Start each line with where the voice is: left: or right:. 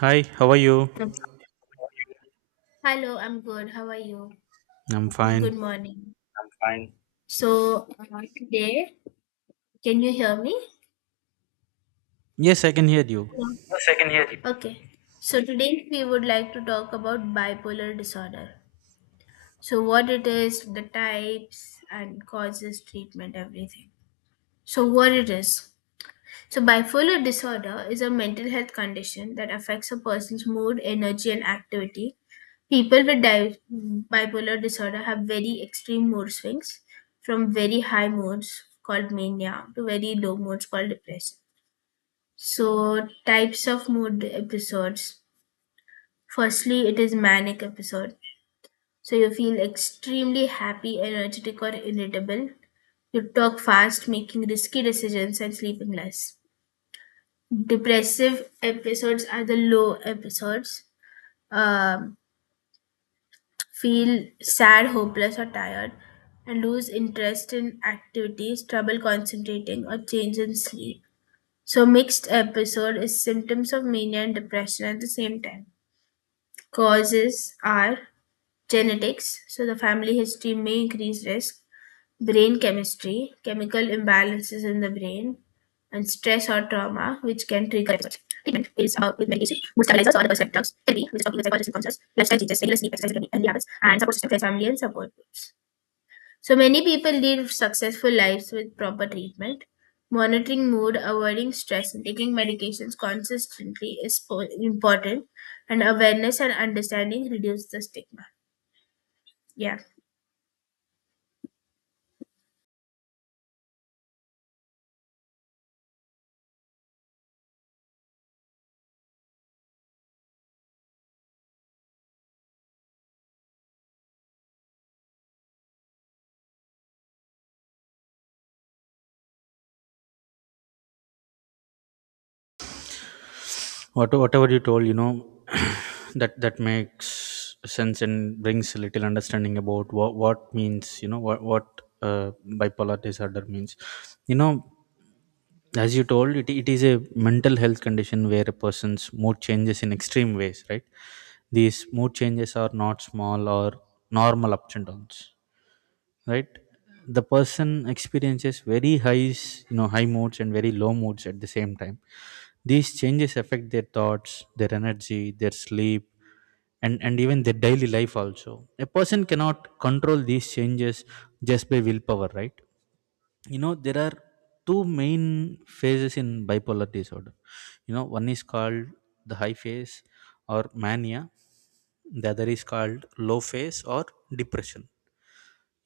right: Hi, how are you?
left: Um, Hello, I'm good. How are you?
right: I'm
left: Happy
right: fine.
left: good morning. I'm fine. So today, can you hear me?
right: Yes, I can hear you.
left: Hello. Yes, I can hear you. Okay. So, today we would like to talk about bipolar disorder. So, what it is, the types, and causes, treatment, everything. So, what it is? So, bipolar disorder is a mental health condition that affects a person's mood, energy, and activity. People with bipolar disorder have very extreme mood swings, from very high moods called mania to very low moods called depression. So, types of mood episodes. Firstly, it is manic episode. So, you feel extremely happy, energetic, or irritable. You talk fast, making risky decisions, and sleeping less. Depressive episodes are the low episodes. um, Feel sad, hopeless, or tired, and lose interest in activities, trouble concentrating, or change in sleep. So mixed episode is symptoms of mania and depression at the same time. Causes are genetics, so the family history may increase risk, brain chemistry, chemical imbalances in the brain, and stress or trauma, which can trigger it. Treatment is with medication, mood stabilizers or other symptoms, therapy, which is talking with psychologists and counselors, lifestyle changes, regular sleep, exercise, and habits, and support system, friends, family, and support groups. So many people live successful lives with proper treatment. Monitoring mood, avoiding stress, and taking medications consistently is important, and awareness and understanding reduce the stigma. Yeah.
right: Whatever you told, that makes sense and brings a little understanding about what means, what bipolar disorder means. You know, as you told, it is a mental health condition where a person's mood changes in extreme ways, right? These mood changes are not small or normal ups and downs. Right, the person experiences very highs, high moods and very low moods at the same time. These changes affect their thoughts, their energy, their sleep, and even their daily life also. A person cannot control these changes just by willpower, right? There are two main phases in bipolar disorder. One is called the high phase or mania. The other is called low phase or depression.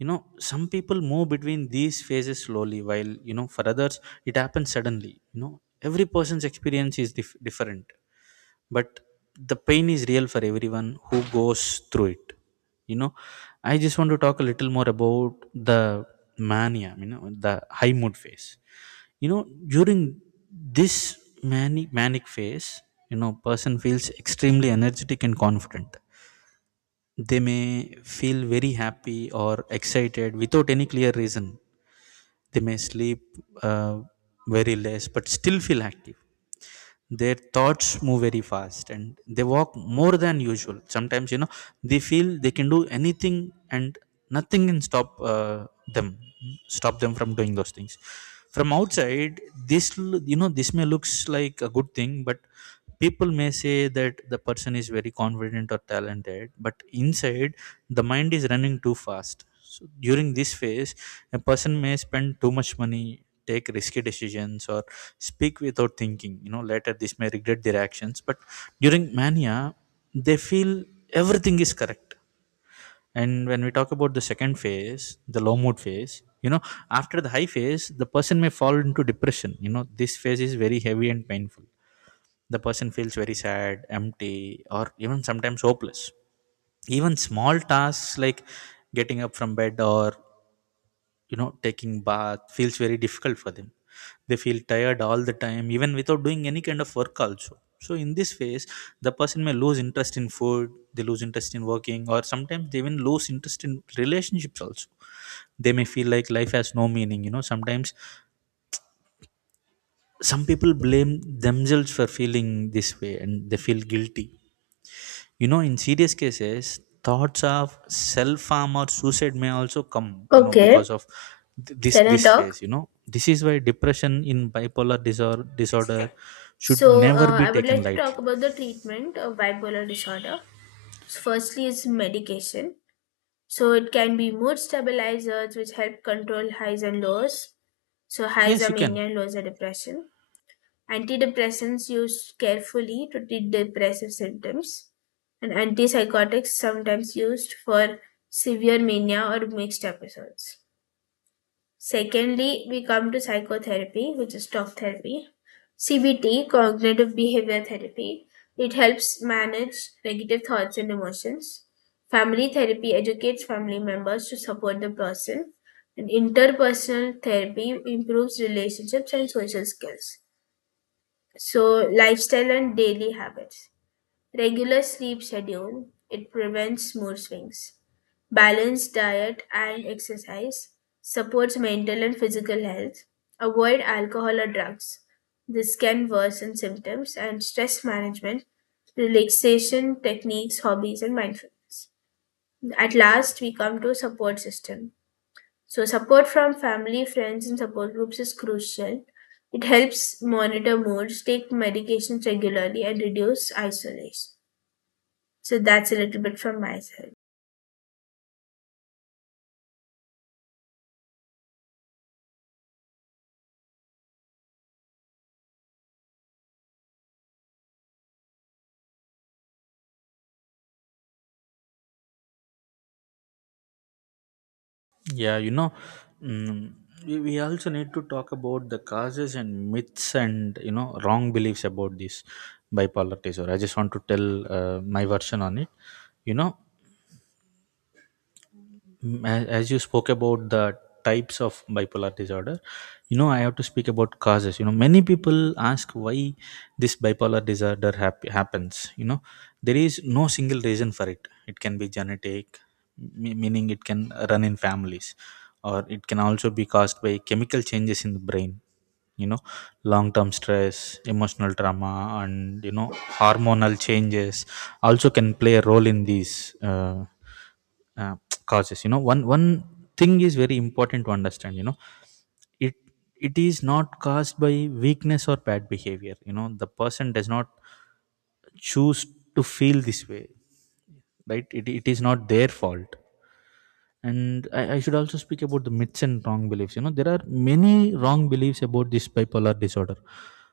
right: you know some people move between these phases slowly, while, for others it happens suddenly. Every person's experience is different, but the pain is real for everyone who goes through it you know I just want to talk a little more about the mania, the high mood phase. you know during this manic phase, person feels extremely energetic and confident. They may feel very happy or excited without any clear reason. They may sleep, uh, very less, but still feel active. Their thoughts move very fast and they walk more than usual. Sometimes, they feel they can do anything and nothing can stop them, stop them from doing those things. From outside, this, l- you know, this may looks like a good thing, but people may say that the person is very confident or talented, but inside, the mind is running too fast. So during this phase, a person may spend too much money, take risky decisions, or speak without thinking. Later this may regret their actions, but during mania, they feel everything is correct. And when we talk about the second phase, the low mood phase, you know after the high phase, the person may fall into depression. This phase is very heavy and painful. The person feels very sad, empty, or even sometimes hopeless. Even small tasks like getting up from bed or, taking bath feels very difficult for them. They feel tired all the time, even without doing any kind of work also. So in this phase, the person may lose interest in food, they lose interest in working, or sometimes they even lose interest in relationships also. They may feel like life has no meaning. Sometimes some people blame themselves for feeling this way and they feel guilty. In serious cases, thoughts of self harm or suicide may also come, because
left: Okay,
right: of th- this
left: can I
right: this
left: talk?
right: phase. This is why depression in bipolar disorder should
left: So,
right: never
left: uh,
right: be
left: I would
right: taken
left: like to talk
right: lightly.
left: about the treatment of bipolar disorder. So, firstly, is medication. So, it can be mood stabilizers, which help control highs and lows. So, highs
right: Yes,
left: are
right: you can.
left: mania, and lows are depression. Antidepressants used carefully to treat depressive symptoms, and antipsychotics sometimes used for severe mania or mixed episodes. Secondly, we come to psychotherapy, which is talk therapy. CBT, cognitive behavior therapy, it helps manage negative thoughts and emotions. Family therapy educates family members to support the person. And interpersonal therapy improves relationships and social skills. So, lifestyle and daily habits. Regular sleep schedule, it prevents mood swings. Balanced diet and exercise supports mental and physical health. Avoid alcohol or drugs. This can worsen symptoms and stress management, relaxation techniques, hobbies, and mindfulness. At last, we come to support system. So, support from family, friends, and support groups is crucial. It helps monitor moods, take medications regularly, and reduce isolation. So, that's a little bit from my side.
right: Yeah, mm, we also need to talk about the causes and myths and, wrong beliefs about this bipolar disorder. I just want to tell, my version on it. You know, as you spoke about the types of bipolar disorder, I have to speak about causes. Many people ask why this bipolar disorder happens. There is no single reason for it. It can be genetic, meaning it can run in families, or it can also be caused by chemical changes in the brain. you know long term stress, emotional trauma, and, hormonal changes also can play a role in these, uh, causes. One thing is very important to understand. It it is not caused by weakness or bad behavior. The person does not choose to feel this way, right? It is not their fault. And I should also speak about the myths and wrong beliefs. There are many wrong beliefs about this bipolar disorder.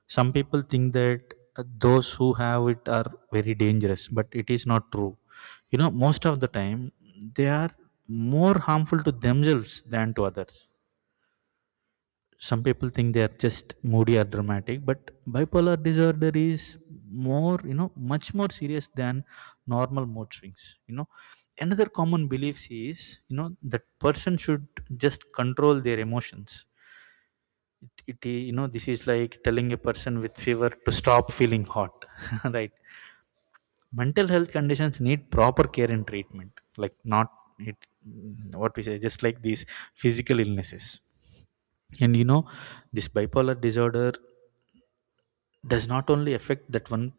right: Some people think that, those who have it are very dangerous, but it is not true. Most of the time they are more harmful to themselves than to others. Some people think they are just moody or dramatic, but bipolar disorder is more you know much more serious than normal mood swings. Another common belief is, that person should just control their emotions. It you know This is like telling a person with fever to stop feeling hot right? Mental health conditions need proper care and treatment, like not, it, what we say, just like these physical illnesses. And, this bipolar disorder does not only affect that one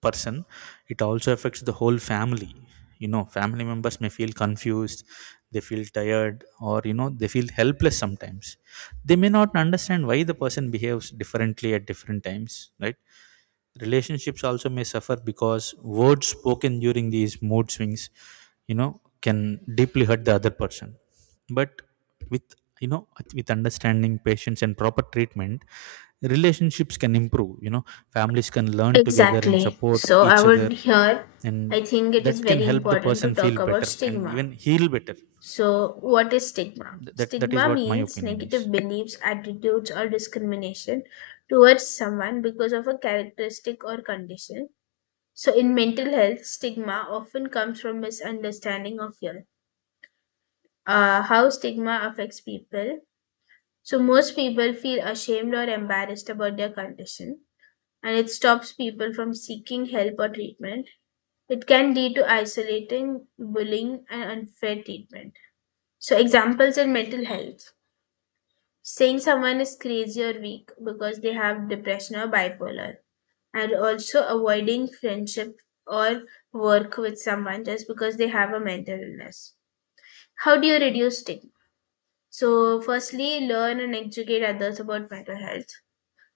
right: person. It also affects the whole family. Family members may feel confused, they feel tired, or, they feel helpless sometimes. They may not understand why the person behaves differently at different times, right? Relationships also may suffer because words spoken during these mood swings, can deeply hurt the other person. But, with you know with understanding, patience, and proper treatment, relationships can improve. Families can learn together and
left: Exactly.
right: support
left: So, I
right: each other,
left: would here,
right: and
left: I think it is
right: that can
left: very
right: help the
left: important to
right: person feel
left: talk about
right: better and
left: stigma.
right: even heal better.
left: So, what is stigma?
right: That is
left: Stigma
right: what my
left: means
right: opinion is.
left: negative beliefs, attitudes, or discrimination towards someone because of a characteristic or condition. So, in mental health, stigma often comes from misunderstanding of your, how stigma affects people. So, most people feel ashamed or embarrassed about their condition, and it stops people from seeking help or treatment. It can lead to isolating, bullying, and unfair treatment. So, examples in mental health, saying someone is crazy or weak because they have depression or bipolar, and also avoiding friendship or work with someone just because they have a mental illness. How do you reduce stigma? So, firstly, learn and educate others about mental health.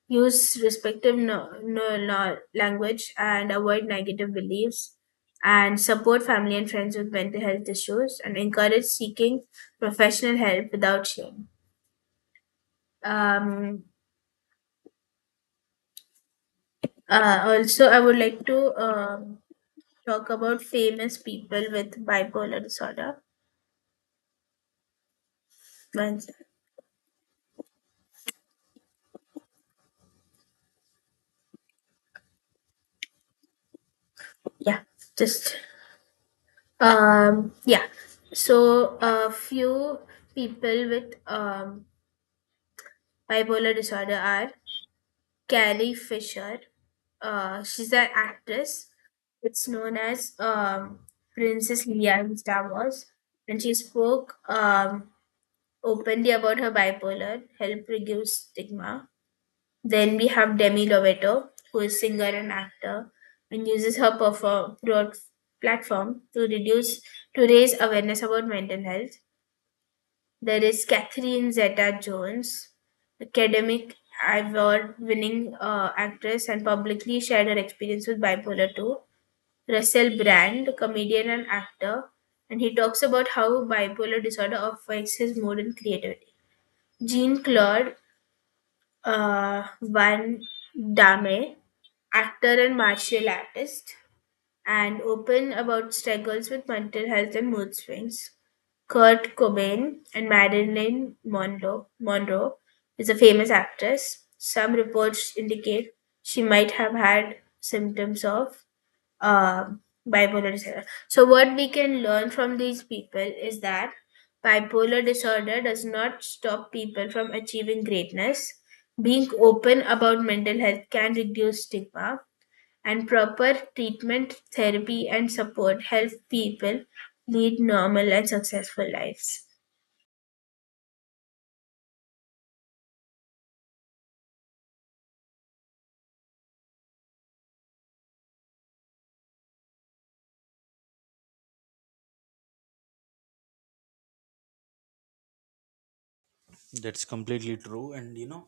left: Use respectful no, no, no, language and avoid negative beliefs. And support family and friends with mental health issues and encourage seeking professional help without shame. Um, Also, I would like to talk about famous people with bipolar disorder. One sec. Yeah, just yeah. So a few people with bipolar disorder are Carrie Fisher. She's an actress. It's known as Princess Leia in Star Wars, and she spoke openly about her bipolar, help reduce stigma. Then we have Demi Lovato, who is singer and actor, and uses her perform broad platform to reduce to raise awareness about mental health. There is Catherine Zeta-Jones, academic award-winning actress, and publicly shared her experience with bipolar two. Russell Brand, comedian and actor, and he talks about how bipolar disorder affects his mood and creativity. Jean Claude Van Damme, actor and martial artist, and open about struggles with mental health and mood swings. Kurt Cobain and Marilyn Monroe. Is a famous actress. Some reports indicate she might have had symptoms of uh, bipolar disorder. So, what we can learn from these people is that bipolar disorder does not stop people from achieving greatness. Being open about mental health can reduce stigma, and proper treatment, therapy, and support help people lead normal and successful lives.
right: That's completely true. And,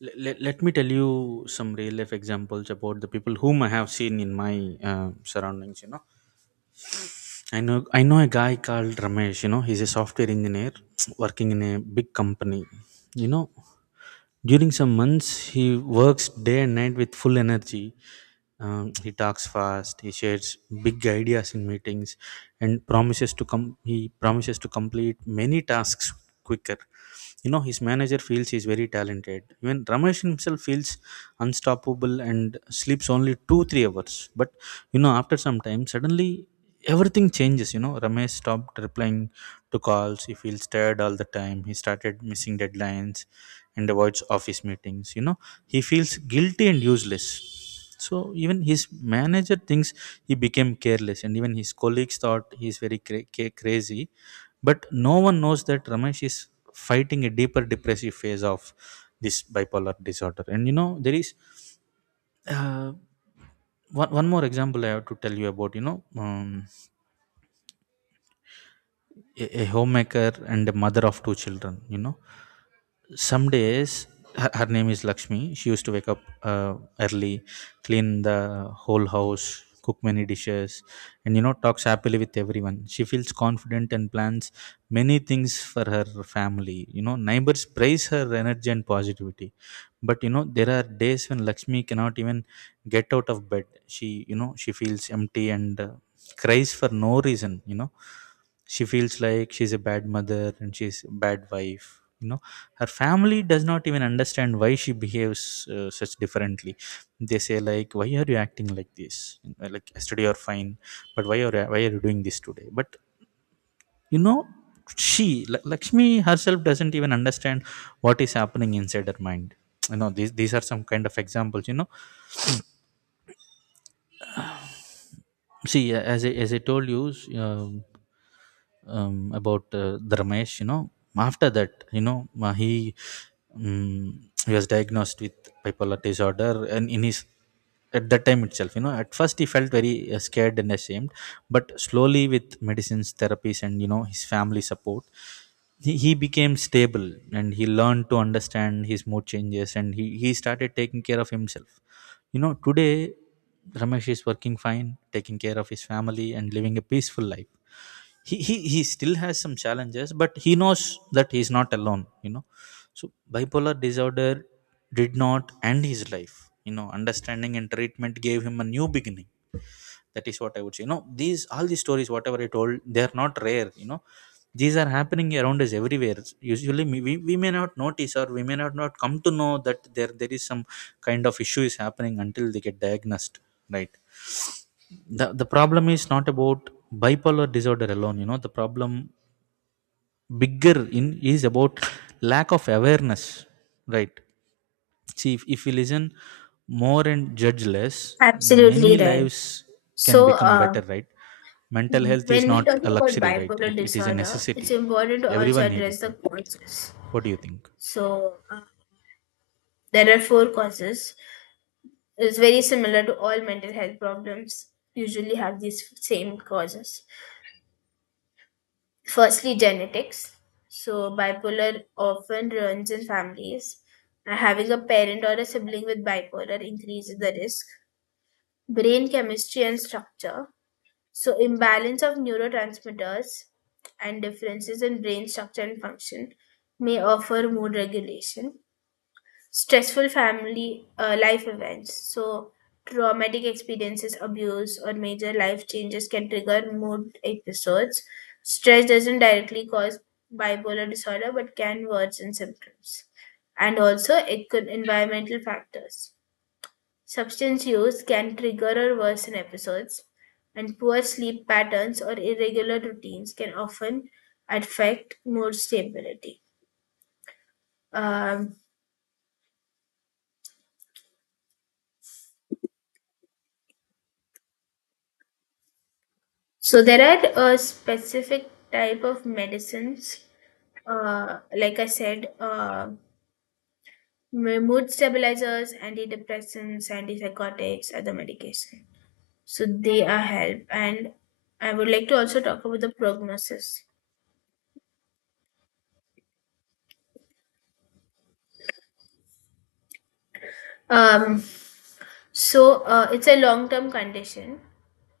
right: let me tell you some real life examples about the people whom I have seen in my, surroundings. I know a guy called Ramesh. He's a software engineer working in a big company. You know, during some months he works day and night with full energy. He talks fast. He shares big ideas in meetings, and promises to come. He promises to complete many tasks quicker. His manager feels he's very talented. Even Ramesh himself feels unstoppable and sleeps only 2-3 hours. But, after some time, suddenly everything changes. Ramesh stopped replying to calls. He feels tired all the time. He started missing deadlines and avoids office meetings. He feels guilty and useless. So even his manager thinks he became careless, and even his colleagues thought he's very crazy. But no one knows that Ramesh is fighting a deeper depressive phase of this bipolar disorder. And, there is, uh, one more example I have to tell you about. Um, a homemaker and a mother of two children. Some days Her name is lakshmi. She used to wake up, uh, early, clean the whole house, cook many dishes, and, talks happily with everyone. She feels confident and plans many things for her family. Neighbors praise her energy and positivity. But, there are days when lakshmi cannot even get out of bed. She she feels empty and, cries for no reason. She feels like she's a bad mother and she's a bad wife you know Her family does not even understand why she behaves, such differently. They say, like, why are you acting like this? Like, yesterday you're fine, but why are you doing this today? But, you know she lakshmi herself doesn't even understand what is happening inside her mind. These are some kind of examples. See, as I told you, um, about, the Ramesh. After that, he was diagnosed with bipolar disorder, and in his at that time itself, at first he felt very, scared and ashamed. But slowly, with medicines, therapies, and, his family support, he became stable and he learned to understand his mood changes, and he started taking care of himself. Today Ramesh is working fine, taking care of his family and living a peaceful life. He still has some challenges, but he knows that he's not alone. So, bipolar disorder did not end his life. Understanding and treatment gave him a new beginning. That is what I would say. These stories, whatever I told, they are not rare. These are happening around us everywhere. Usually, we may not notice, or we may not come to know that there is some kind of issue is happening until they get diagnosed, right? The problem is not about bipolar disorder alone. The problem, bigger in is about lack of awareness, right? See, if we listen more and judge less, many
left: Absolutely right.
right: lives can
left: So,
right: become better,
left: uh,
right: right? Mental health
left: when
right: is
left: we
right: not
left: talk
right: a
left: about
right: luxury, right?
left: bipolar
right: It is a
left: disorder,
right: necessity.
left: it's important to also
right: Everyone need it,
left: address the
right: right?
left: causes.
right: What do you think?
left: So, there are four causes. It's very similar to all mental health problems, usually have these same causes. Firstly, genetics. So, bipolar often runs in families. Having a parent or a sibling with bipolar increases the risk. Brain chemistry and structure. So, imbalance of neurotransmitters and differences in brain structure and function may offer mood regulation. Stressful family life events. So traumatic experiences, abuse, or major life changes can trigger mood episodes. Stress doesn't directly cause bipolar disorder, but can worsen symptoms. And also it could environmental factors. Substance use can trigger or worsen episodes, and poor sleep patterns or irregular routines can often affect mood stability. Um, So there are a specific type of medicines, like I said, mood stabilizers, antidepressants, antipsychotics, other medication. So they are help, and I would like to also talk about the prognosis. Um, so it's a long-term condition.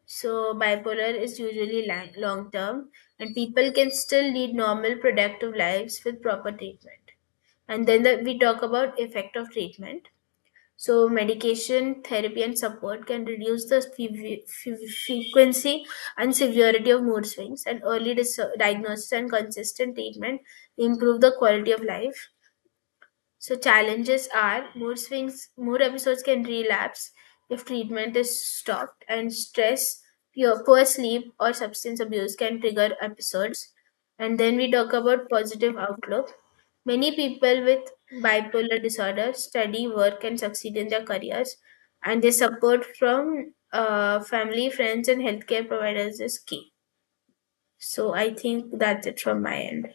left: So bipolar is usually long term, and people can still lead normal productive lives with proper treatment. And then the, we talk about effect of treatment. So, medication, therapy, and support can reduce the frequency and severity of mood swings, and early diagnosis and consistent treatment improve the quality of life. So challenges are mood swings, mood episodes can relapse if treatment is stopped, and stress, poor sleep, or substance abuse can trigger episodes. And then we talk about positive outlook. Many people with bipolar disorder study, work, and succeed in their careers, and the support from family, friends, and healthcare providers is key. So I think that's it from my end.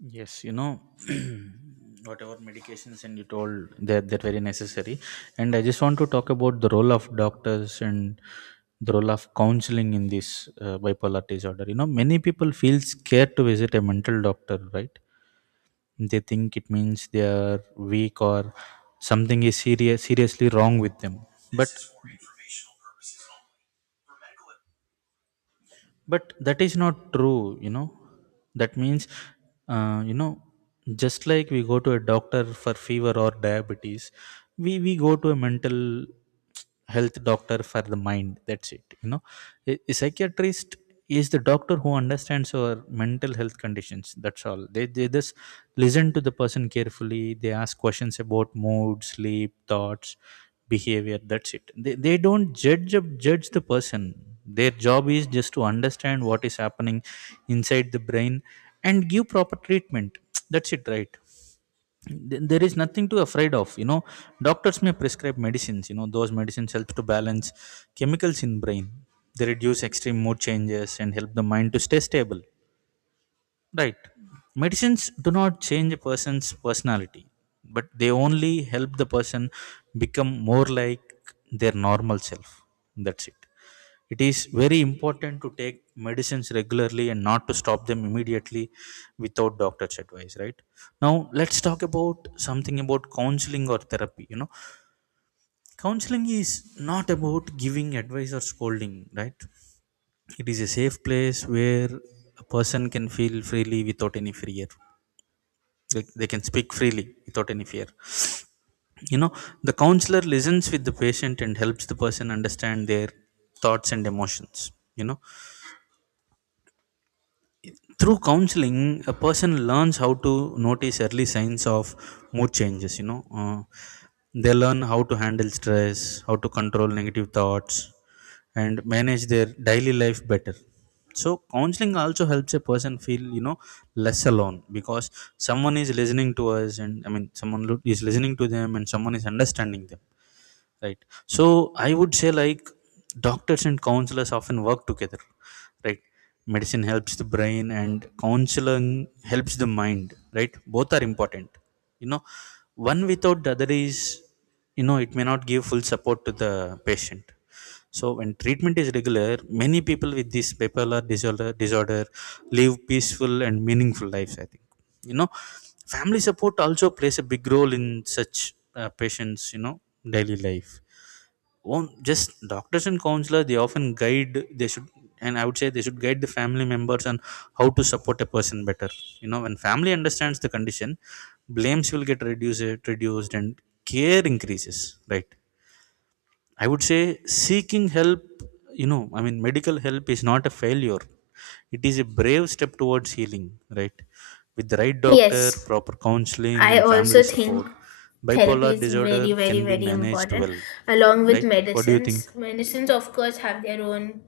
right: Yes, you know, whatever medications and you told that very necessary. And I just want to talk about the role of doctors and the role of counseling in this bipolar disorder. You know, many people feel scared to visit a mental doctor, right? They think it means they are weak or something is seriously wrong with them but but that is not true, you know. That means uh, you know just like we go to a doctor for fever or diabetes, we go to a mental health doctor for the mind, that's it, you know. A psychiatrist is the doctor who understands our mental health conditions, that's all. They just listen to the person carefully, they ask questions about mood, sleep, thoughts, behavior, that's it. They don't judge the person. Their job is just to understand what is happening inside the brain and give proper treatment, that's it, right? There is nothing to afraid of, you know. Doctors may prescribe medicines, you know, those medicines help to balance chemicals in brain. They reduce extreme mood changes and help the mind to stay stable. Right. Medicines do not change a person's personality, but they only help the person become more like their normal self. That's it. It is very important to take medicines regularly and not to stop them immediately without doctor's advice, right? Now, let's talk about something about counseling or therapy. You know, counseling is not about giving advice or scolding, right? It is a safe place where a person can feel freely without any fear. They can speak freely without any fear you know the counselor listens with the patient and helps the person understand their thoughts and emotions. Through counseling, a person learns how to notice early signs of mood changes, they learn how to handle stress, how to control negative thoughts, and manage their daily life better. So counseling also helps a person feel less alone because someone is listening to us, and someone is listening to them and someone is understanding them, right? So I would say, doctors and counselors often work together, right? Medicine helps the brain and counseling helps the mind, right? Both are important. You know, one without the other is, you know, it may not give full support to the patient. So when treatment is regular, many people with this bipolar disorder live peaceful and meaningful lives, I think. You know, family support also plays a big role in such patients' you know, daily life. Won't just doctors and counselors, they often guide they should and I would say they should guide the family members on how to support a person better. You know, when family understands the condition, blames will get reduced and care increases, right? I would say seeking help, medical help is not a failure. It is a brave step towards healing, right? With the right doctor,
left: Yes,
right: proper counseling,
left: I
right: and family
left: also
right: support,
left: think therapy
right: bipolar
left: is very,
right: disorder
left: very,
right: can be
left: very
right: managed
left: important,
right: well,
left: along with
right: right? What do you think?
left: medicines. Medicines, of course, have their own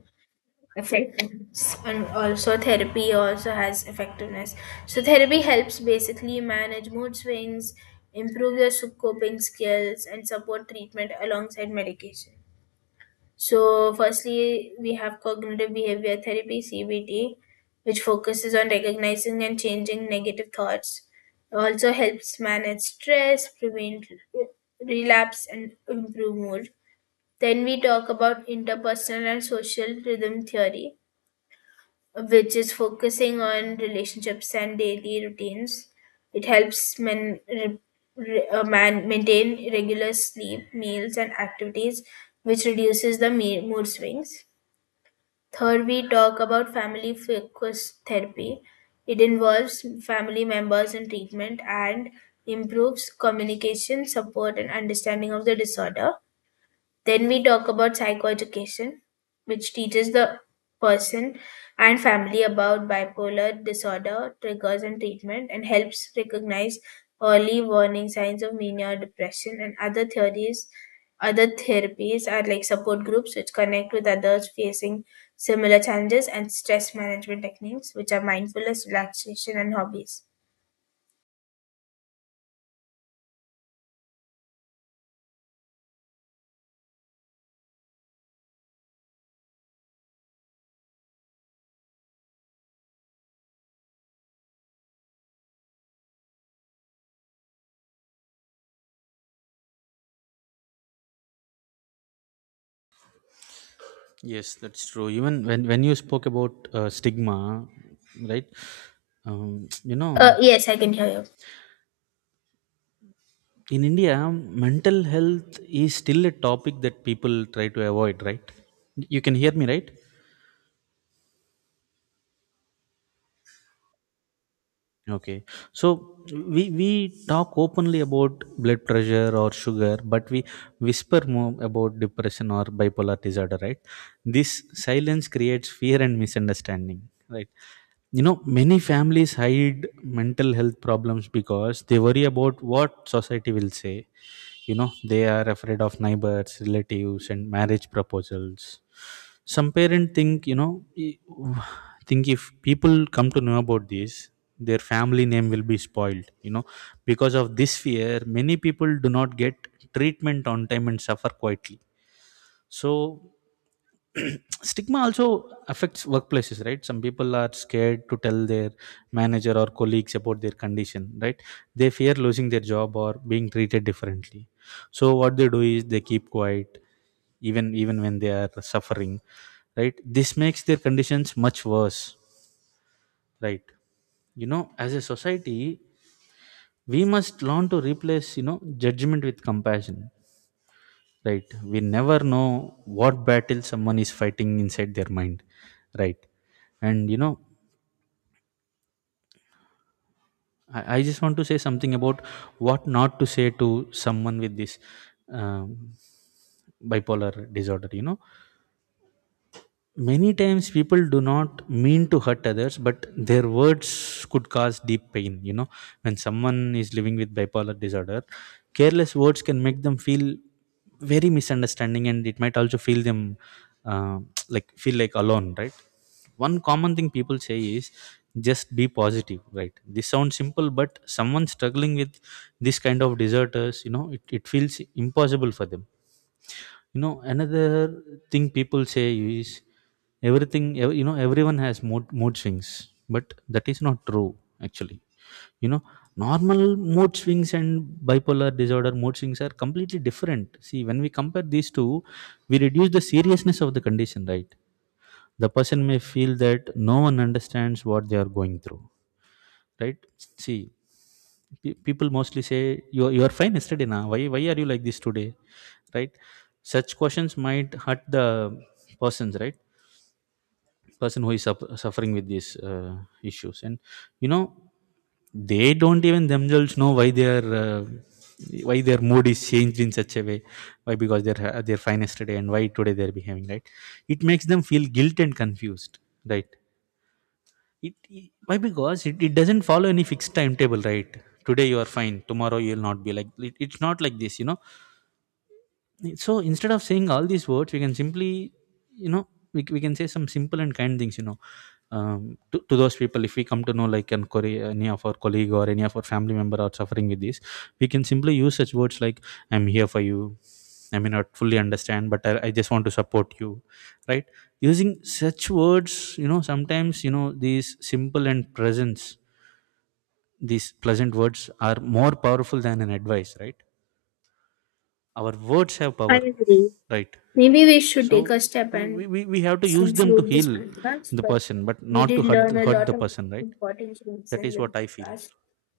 left: effectiveness, and also therapy also has effectiveness. So, therapy helps basically manage mood swings, improve your coping skills, and support treatment alongside medication. So, firstly, we have cognitive behavior therapy (CBT), which focuses on recognizing and changing negative thoughts. It also helps manage stress, prevent relapse, and improve mood. Then we talk about interpersonal and social rhythm theory, which is focusing on relationships and daily routines. It helps men re, re- man maintain regular sleep, meals, and activities, which reduces the mood swings. Third, we talk about family focused therapy. It involves family members in treatment and improves communication, support, and understanding of the disorder. Then we talk about psychoeducation, which teaches the person and family about bipolar disorder, triggers and treatment, and helps recognize early warning signs of mania or depression. And other theories, other therapies are like support groups, which connect with others facing similar challenges, and stress management techniques, which are mindfulness, relaxation, and hobbies.
right: Yes, that's true. Even when you spoke about stigma, right? You know,
left: Yes, I can hear you.
right: in India, mental health is still a topic that people try to avoid, right? You can hear me, right? Okay. So we talk openly about blood pressure or sugar, but we whisper more about depression or bipolar disorder, right? This silence creates fear and misunderstanding, right? You know, many families hide mental health problems because they worry about what society will say. You know, they are afraid of neighbors, relatives, and marriage proposals. Some parents think, you know, think if people come to know about this, their family name will be spoiled, you know. Because of this fear, many people do not get treatment on time and suffer quietly. So stigma also affects workplaces, right? Some people are scared to tell their manager or colleagues about their condition, right? They fear losing their job or being treated differently. So what they do is they keep quiet, even when they are suffering, right? This makes their conditions much worse, right? You know, as a society, we must learn to replace, you know, judgment with compassion, right? We never know what battle someone is fighting inside their mind, right? And you know, I just want to say something about what not to say to someone with this um, bipolar disorder, you know. Many times people do not mean to hurt others, but their words could cause deep pain. You know, when someone is living with bipolar disorder, careless words can make them feel very misunderstanding and it might also feel them uh, like feel like alone, right? One common thing people say is just be positive, right? This sounds simple, but someone struggling with this kind of disorders, you know, it feels impossible for them, you know. Another thing people say is you know, everyone has mood swings, but that is not true actually, you know. Normal mood swings and bipolar disorder mood swings are completely different. See, when we compare these two, we reduce the seriousness of the condition, right? The person may feel that no one understands what they are going through, right? See, people mostly say you are fine yesterday, now why are you like this today, right? Such questions might hurt the persons right person who is suffering with these issues and you know, they don't even themselves know why their mood is changed in such a way, why, because they're they're fine yesterday and why today they're behaving, right? It makes them feel guilt and confused, right? Why, because it doesn't follow any fixed timetable, right? Today you are fine, tomorrow you will not be like it's not like this, you know. So instead of saying all these words, we can simply, you know, we can say some simple and kind things, you know. To those people, if we come to know like any of our colleague or any of our family member are suffering with this, we can simply use such words like I'm here for you, I may not fully understand, but I just want to support you, right? Using such words, you know, sometimes, you know, these simple and presence, these pleasant words are more powerful than an advice, right? Our words have
left: I
right: power,
left: agree.
right: right?
left: Maybe we should
right: So,
left: take a step and
right: we have to use them to
left: conclude this
right: heal
left: podcast,
right: the
left: but
right: person, but
left: we
right: not to
left: did learn a
right: hurt the
left: lot of
right: person, right?
left: important things
right: That
left: in
right: is
left: the
right: what I feel.
left: podcast,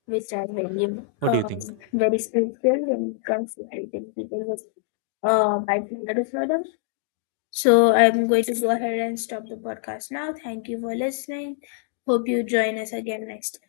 left: which are very,
right: What do you
left: um,
right: think?
left: very spiritual when it comes to treating people with bipolar disorder. So I'm going to go ahead and stop the podcast now. Thank you for listening. Hope you join us again next